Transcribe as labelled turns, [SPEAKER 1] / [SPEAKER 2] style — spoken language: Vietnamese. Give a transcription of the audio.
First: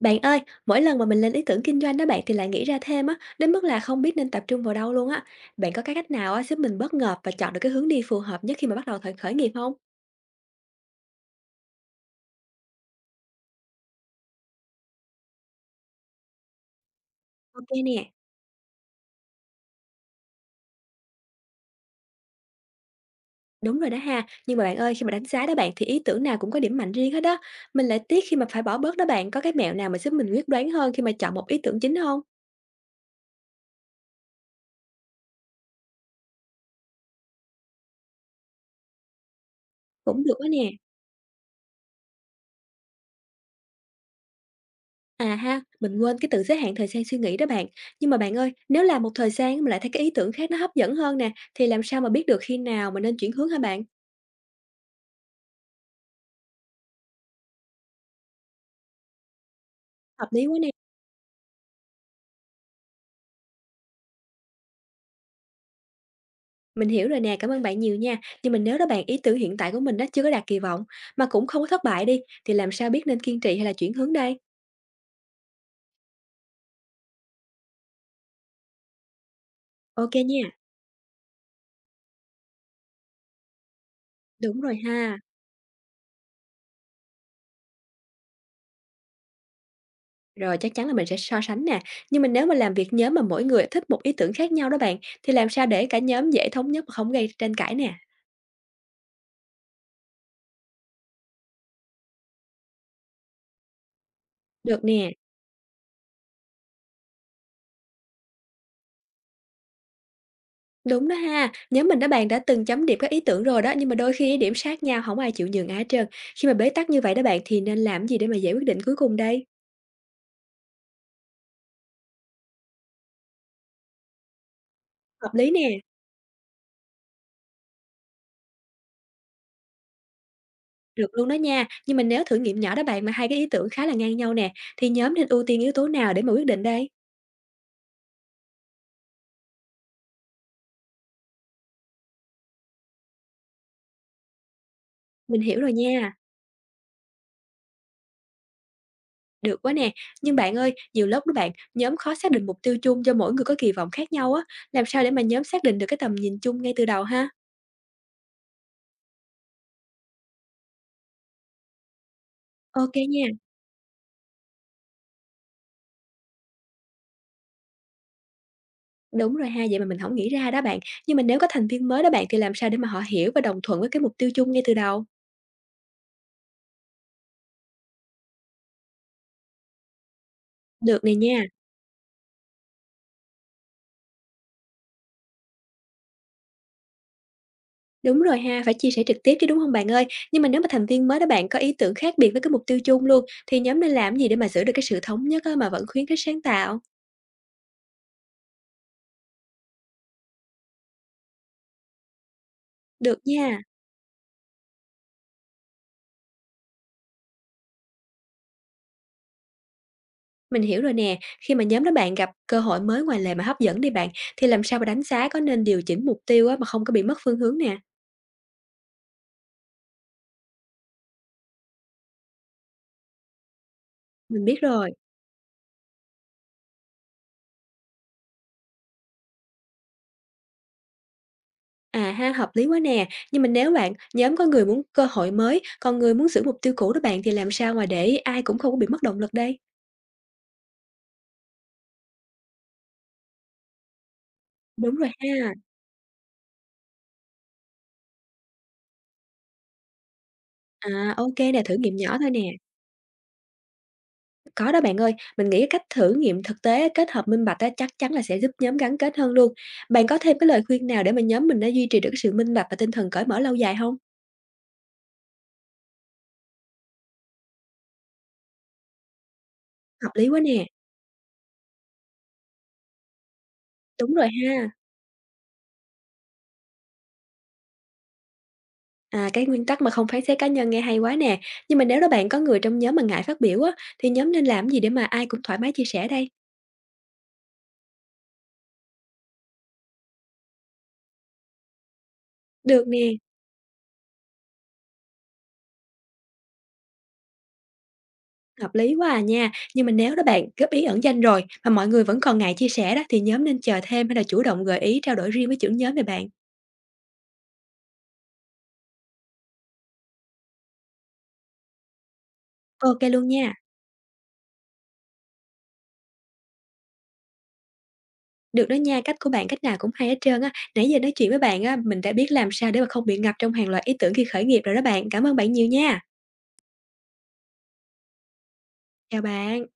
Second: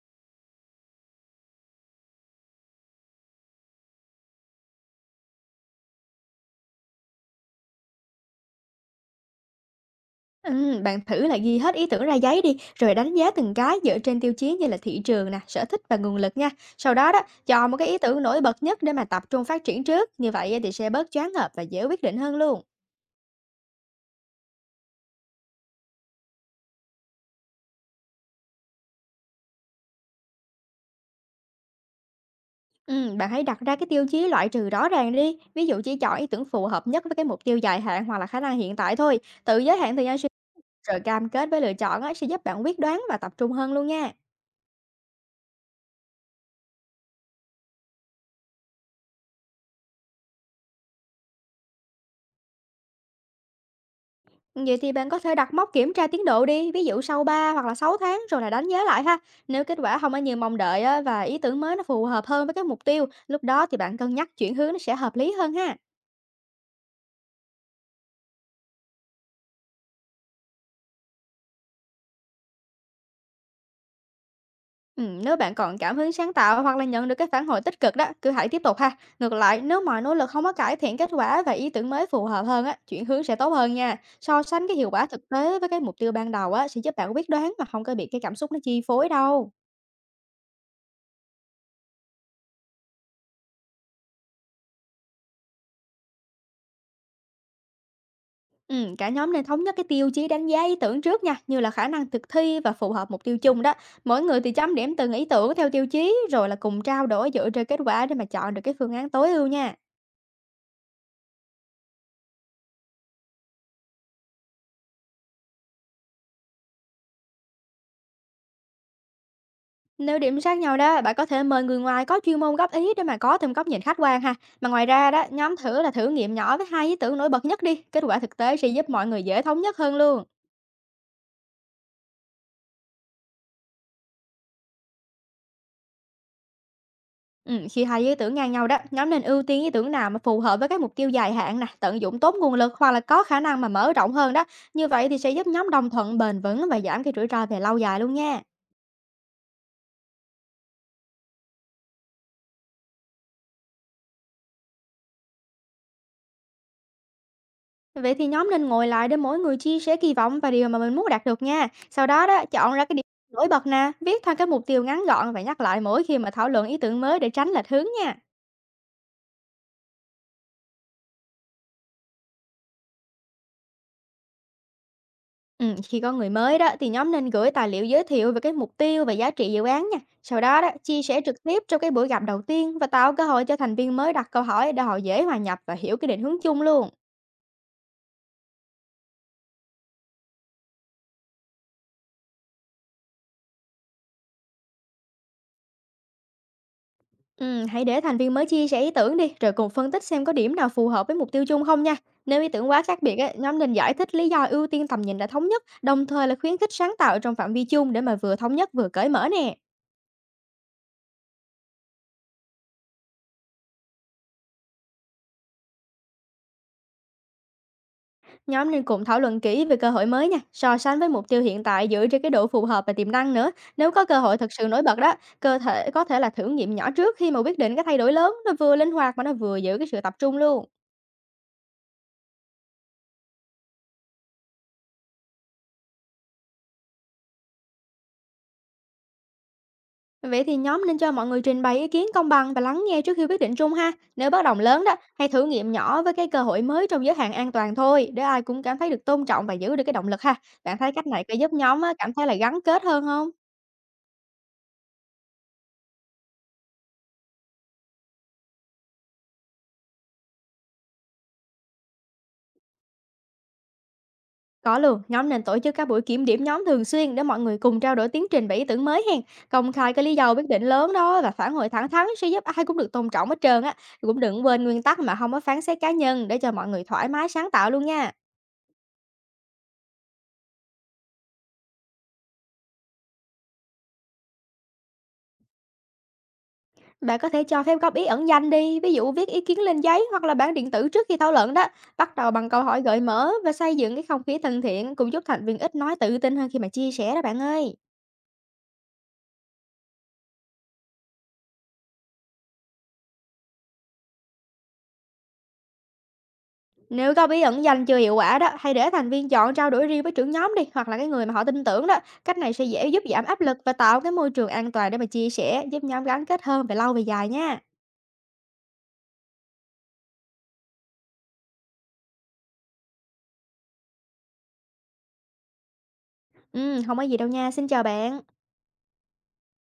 [SPEAKER 1] Bạn ơi, mỗi lần mà mình lên ý tưởng kinh doanh đó bạn thì lại nghĩ ra thêm á, đến mức là không biết nên tập trung vào đâu luôn á. Bạn có cái cách nào á giúp mình bất ngờ và chọn được cái hướng đi phù hợp nhất khi mà bắt đầu khởi khởi nghiệp không?
[SPEAKER 2] Bạn thử là ghi hết ý tưởng ra giấy đi, rồi đánh giá từng cái dựa trên tiêu chí như là thị trường nè, sở thích và nguồn lực nha. Sau đó đó,
[SPEAKER 1] Ok
[SPEAKER 2] chọn một cái ý
[SPEAKER 1] nè.
[SPEAKER 2] tưởng nổi bật nhất để mà tập trung phát triển trước, như vậy á thì sẽ bớt choáng ngợp và dễ quyết định hơn luôn.
[SPEAKER 1] Đúng rồi đó ha, nhưng mà bạn ơi khi mà đánh giá đó bạn thì ý tưởng nào cũng có điểm mạnh riêng hết đó. Mình lại tiếc khi mà phải bỏ bớt đó bạn, có cái mẹo nào mà giúp mình quyết đoán hơn khi mà chọn một ý tưởng chính không?
[SPEAKER 2] Bạn hãy đặt ra cái tiêu chí loại trừ rõ ràng đi, ví dụ chỉ chọn ý tưởng phù hợp nhất với cái mục tiêu dài hạn hoặc là khả năng hiện tại thôi. Tự giới hạn thời gian
[SPEAKER 1] Cũng
[SPEAKER 2] suy
[SPEAKER 1] được đó nè.
[SPEAKER 2] nghĩ rồi cam kết với lựa chọn á, sẽ giúp bạn quyết đoán và tập trung hơn luôn nha.
[SPEAKER 1] À ha, mình quên cái tự giới hạn thời gian suy nghĩ đó bạn. Nhưng mà bạn ơi, nếu làm một thời gian mà lại thấy cái ý tưởng khác nó hấp dẫn hơn nè, thì làm sao mà biết được khi nào mà nên chuyển hướng hả bạn?
[SPEAKER 2] Vậy thì bạn có thể đặt mốc kiểm tra tiến độ đi, ví dụ sau 3 hoặc là 6 tháng rồi là đánh giá lại ha. Nếu kết quả không có
[SPEAKER 1] Hợp
[SPEAKER 2] như
[SPEAKER 1] lý
[SPEAKER 2] mong
[SPEAKER 1] quá nè.
[SPEAKER 2] đợi á, và ý tưởng mới nó phù hợp hơn với cái mục tiêu, lúc đó thì bạn cân nhắc chuyển hướng nó sẽ hợp lý hơn ha.
[SPEAKER 1] Mình hiểu rồi nè, cảm ơn bạn nhiều nha. Nhưng mà nếu đó bạn ý tưởng hiện tại của mình đó chưa có đạt kỳ vọng mà cũng không có thất bại đi thì làm sao biết nên kiên trì hay là chuyển hướng đây?
[SPEAKER 2] Ừ, nếu bạn còn cảm hứng sáng tạo hoặc là nhận được cái phản hồi tích cực đó, cứ hãy tiếp tục ha. Ngược lại, nếu mọi
[SPEAKER 1] Ok
[SPEAKER 2] nỗ lực không
[SPEAKER 1] nha.
[SPEAKER 2] có cải thiện kết quả và ý tưởng mới phù hợp hơn á, chuyển hướng sẽ tốt hơn nha. So
[SPEAKER 1] Đúng
[SPEAKER 2] sánh
[SPEAKER 1] rồi
[SPEAKER 2] cái hiệu quả
[SPEAKER 1] ha.
[SPEAKER 2] thực tế với cái mục tiêu ban đầu á sẽ giúp bạn quyết đoán mà không có bị cái cảm xúc nó chi phối đâu.
[SPEAKER 1] Rồi chắc chắn là mình sẽ so sánh nè. Nhưng mà nếu mà làm việc nhóm mà mỗi người thích một ý tưởng khác nhau đó bạn thì làm sao để cả nhóm dễ thống nhất mà không gây tranh cãi nè?
[SPEAKER 2] Cả nhóm nên thống nhất cái tiêu chí đánh giá ý tưởng trước nha, như là khả năng thực thi và phù hợp mục tiêu chung đó. Mỗi người thì chấm
[SPEAKER 1] Được
[SPEAKER 2] điểm
[SPEAKER 1] nè.
[SPEAKER 2] từng ý tưởng theo tiêu chí, rồi là cùng trao đổi dựa trên kết quả để mà chọn được cái phương án tối ưu nha.
[SPEAKER 1] Đúng đó ha, nhóm mình đó bạn đã từng chấm điểm các ý tưởng rồi đó, nhưng mà đôi khi điểm sát nhau không ai chịu nhường ai hết trơn. Khi mà bế tắc như vậy đó bạn thì nên làm gì để mà giải quyết định cuối cùng đây?
[SPEAKER 2] Nếu điểm sát nhau đó, bạn có thể mời người ngoài có chuyên môn góp ý để mà có thêm góc nhìn khách quan ha. Mà ngoài ra đó,
[SPEAKER 1] Hợp lý
[SPEAKER 2] nhóm
[SPEAKER 1] nè.
[SPEAKER 2] thử nghiệm nhỏ với 2 ý tưởng nổi bật nhất đi, kết quả thực tế sẽ giúp mọi người dễ thống nhất hơn luôn.
[SPEAKER 1] Được luôn đó nha, nhưng mà nếu thử nghiệm nhỏ đó bạn mà hai cái ý tưởng khá là ngang nhau nè, thì nhóm nên ưu tiên yếu tố nào để mà quyết định đây?
[SPEAKER 2] Khi 2 ý tưởng ngang nhau đó, nhóm nên ưu tiên ý tưởng nào mà phù hợp với các mục tiêu dài hạn nè, tận dụng tốt nguồn lực hoặc là có khả năng mà mở rộng hơn đó. Như vậy thì sẽ
[SPEAKER 1] Mình
[SPEAKER 2] giúp
[SPEAKER 1] hiểu
[SPEAKER 2] nhóm
[SPEAKER 1] rồi
[SPEAKER 2] đồng
[SPEAKER 1] nha,
[SPEAKER 2] thuận bền vững và giảm cái rủi ro về lâu dài luôn nha.
[SPEAKER 1] được quá nè. Nhưng bạn ơi, nhiều lúc đó bạn, nhóm khó xác định mục tiêu chung do mỗi người có kỳ vọng khác nhau á, làm sao để mà nhóm xác định được cái tầm nhìn chung ngay từ đầu ha?
[SPEAKER 2] Vậy thì nhóm nên ngồi lại để mỗi người chia sẻ kỳ vọng và điều mà mình muốn đạt được nha. Sau đó đó, chọn ra
[SPEAKER 1] Ok
[SPEAKER 2] cái điểm
[SPEAKER 1] nha,
[SPEAKER 2] nổi bật nè, viết thành các mục tiêu ngắn gọn và nhắc lại mỗi khi mà thảo luận ý tưởng mới để tránh lệch hướng nha.
[SPEAKER 1] đúng rồi ha, vậy mà mình không nghĩ ra đó bạn. Nhưng mà nếu có thành viên mới đó bạn thì làm sao để mà họ hiểu và đồng thuận với cái mục tiêu chung ngay từ đầu?
[SPEAKER 2] Khi có người mới đó thì nhóm nên gửi tài liệu giới thiệu về cái mục tiêu và giá trị dự án nha. Sau đó đó, chia
[SPEAKER 1] Được này
[SPEAKER 2] sẻ trực
[SPEAKER 1] nha.
[SPEAKER 2] tiếp trong cái buổi gặp đầu tiên và tạo cơ hội cho thành viên mới đặt câu hỏi để họ dễ hòa nhập và hiểu cái định hướng chung luôn.
[SPEAKER 1] Đúng rồi ha, phải chia sẻ trực tiếp chứ, đúng không bạn ơi? Nhưng mà nếu mà thành viên mới đó bạn có ý tưởng khác biệt với cái mục tiêu chung luôn, thì nhóm nên làm gì để mà giữ được cái sự thống nhất á, mà vẫn khuyến khích sáng tạo?
[SPEAKER 2] Hãy để thành viên mới chia sẻ ý tưởng đi, rồi cùng phân tích xem có điểm nào phù hợp với mục tiêu chung không nha. Nếu ý tưởng quá khác biệt,
[SPEAKER 1] Được
[SPEAKER 2] á, nhóm
[SPEAKER 1] nha,
[SPEAKER 2] nên giải thích lý do ưu tiên tầm nhìn đã thống nhất, đồng thời là khuyến khích sáng tạo trong phạm vi chung để mà vừa thống nhất vừa cởi mở nè.
[SPEAKER 1] mình hiểu rồi nè. Khi mà nhóm đó bạn gặp cơ hội mới ngoài lề mà hấp dẫn đi bạn, thì làm sao mà đánh giá có nên điều chỉnh mục tiêu á, mà không có bị mất phương hướng nè?
[SPEAKER 2] Nhóm nên cùng thảo luận kỹ về cơ hội mới nha, so sánh với mục tiêu hiện tại dựa trên cái độ phù hợp và tiềm năng nữa. Nếu có cơ hội
[SPEAKER 1] Mình
[SPEAKER 2] thật
[SPEAKER 1] biết
[SPEAKER 2] sự nổi
[SPEAKER 1] rồi.
[SPEAKER 2] bật đó, cơ thể có thể là thử nghiệm nhỏ trước khi mà quyết định cái thay đổi lớn, nó vừa linh hoạt mà nó vừa giữ cái sự tập trung luôn.
[SPEAKER 1] À ha, hợp lý quá nè. Nhưng mà nếu bạn nhóm có người muốn cơ hội mới, còn người muốn giữ mục tiêu cũ đó bạn, thì làm sao mà để ai cũng không có bị mất động lực đây?
[SPEAKER 2] Vậy thì nhóm nên cho mọi người trình bày ý kiến công bằng và lắng nghe trước khi quyết định chung ha. Nếu bất đồng lớn
[SPEAKER 1] Đúng
[SPEAKER 2] đó,
[SPEAKER 1] rồi
[SPEAKER 2] hãy thử
[SPEAKER 1] ha.
[SPEAKER 2] nghiệm nhỏ với cái cơ hội mới trong giới hạn an toàn thôi, để ai cũng cảm thấy được tôn trọng và giữ được cái động lực ha. Bạn thấy cách
[SPEAKER 1] À,
[SPEAKER 2] này
[SPEAKER 1] ô
[SPEAKER 2] có giúp
[SPEAKER 1] nè, thử
[SPEAKER 2] nhóm á,
[SPEAKER 1] nghiệm
[SPEAKER 2] cảm
[SPEAKER 1] nhỏ
[SPEAKER 2] thấy
[SPEAKER 1] thôi
[SPEAKER 2] là
[SPEAKER 1] nè.
[SPEAKER 2] gắn kết hơn không?
[SPEAKER 1] Có đó bạn ơi, mình nghĩ cái cách thử nghiệm thực tế kết hợp minh bạch á, chắc chắn là sẽ giúp nhóm gắn kết hơn luôn. Bạn có thêm cái lời khuyên nào để mà nhóm mình nó duy trì được cái sự minh bạch và tinh thần cởi mở lâu dài không?
[SPEAKER 2] Có luôn, nhóm nên tổ chức các buổi kiểm điểm nhóm thường xuyên để mọi người cùng trao đổi tiến trình và ý tưởng mới hen. Công khai cái
[SPEAKER 1] Hợp
[SPEAKER 2] lý
[SPEAKER 1] lý
[SPEAKER 2] do
[SPEAKER 1] quá
[SPEAKER 2] quyết định
[SPEAKER 1] nè.
[SPEAKER 2] lớn đó và phản hồi thẳng thắn sẽ giúp ai cũng được tôn trọng hết trơn á.
[SPEAKER 1] Đúng
[SPEAKER 2] Cũng
[SPEAKER 1] rồi
[SPEAKER 2] đừng quên
[SPEAKER 1] ha.
[SPEAKER 2] nguyên tắc mà không có phán xét cá nhân để cho mọi người thoải mái sáng tạo luôn nha.
[SPEAKER 1] À, cái nguyên tắc mà không phán xét cá nhân nghe hay quá nè. Nhưng mà nếu đó bạn có người trong nhóm mà ngại phát biểu á, thì nhóm nên làm gì để mà ai cũng thoải mái chia sẻ đây?
[SPEAKER 2] Bạn có thể cho phép góp ý ẩn danh đi, ví dụ viết ý kiến lên giấy hoặc là bản điện tử trước khi thảo luận đó. Bắt đầu bằng câu hỏi
[SPEAKER 1] Được
[SPEAKER 2] gợi
[SPEAKER 1] nè,
[SPEAKER 2] mở và xây dựng cái không khí thân thiện cũng giúp thành viên ít nói tự tin hơn khi mà chia sẻ đó bạn ơi.
[SPEAKER 1] hợp lý quá à nha. Nhưng mà nếu đó bạn góp ý ẩn danh rồi mà mọi người vẫn còn ngại chia sẻ đó, thì nhóm nên chờ thêm hay là chủ động gợi ý trao đổi riêng với trưởng nhóm vậy bạn?
[SPEAKER 2] Nếu có bí ẩn danh chưa hiệu quả đó, hãy để thành viên chọn trao đổi riêng với trưởng nhóm đi, hoặc là cái người mà họ tin tưởng đó. Cách này sẽ dễ
[SPEAKER 1] Ok
[SPEAKER 2] giúp giảm
[SPEAKER 1] luôn
[SPEAKER 2] áp
[SPEAKER 1] nha.
[SPEAKER 2] lực và tạo cái môi trường an toàn để mà chia sẻ, giúp nhóm gắn kết hơn về lâu về dài nha.
[SPEAKER 1] Được đó nha, cách của bạn cách nào cũng hay hết trơn á. Nãy giờ nói chuyện với bạn á, mình đã biết làm sao để mà không bị ngập trong hàng loạt ý tưởng khi khởi nghiệp rồi đó bạn. Cảm ơn bạn nhiều nha.
[SPEAKER 2] Ừ, không có gì đâu nha. Xin chào bạn.
[SPEAKER 1] Chào bạn.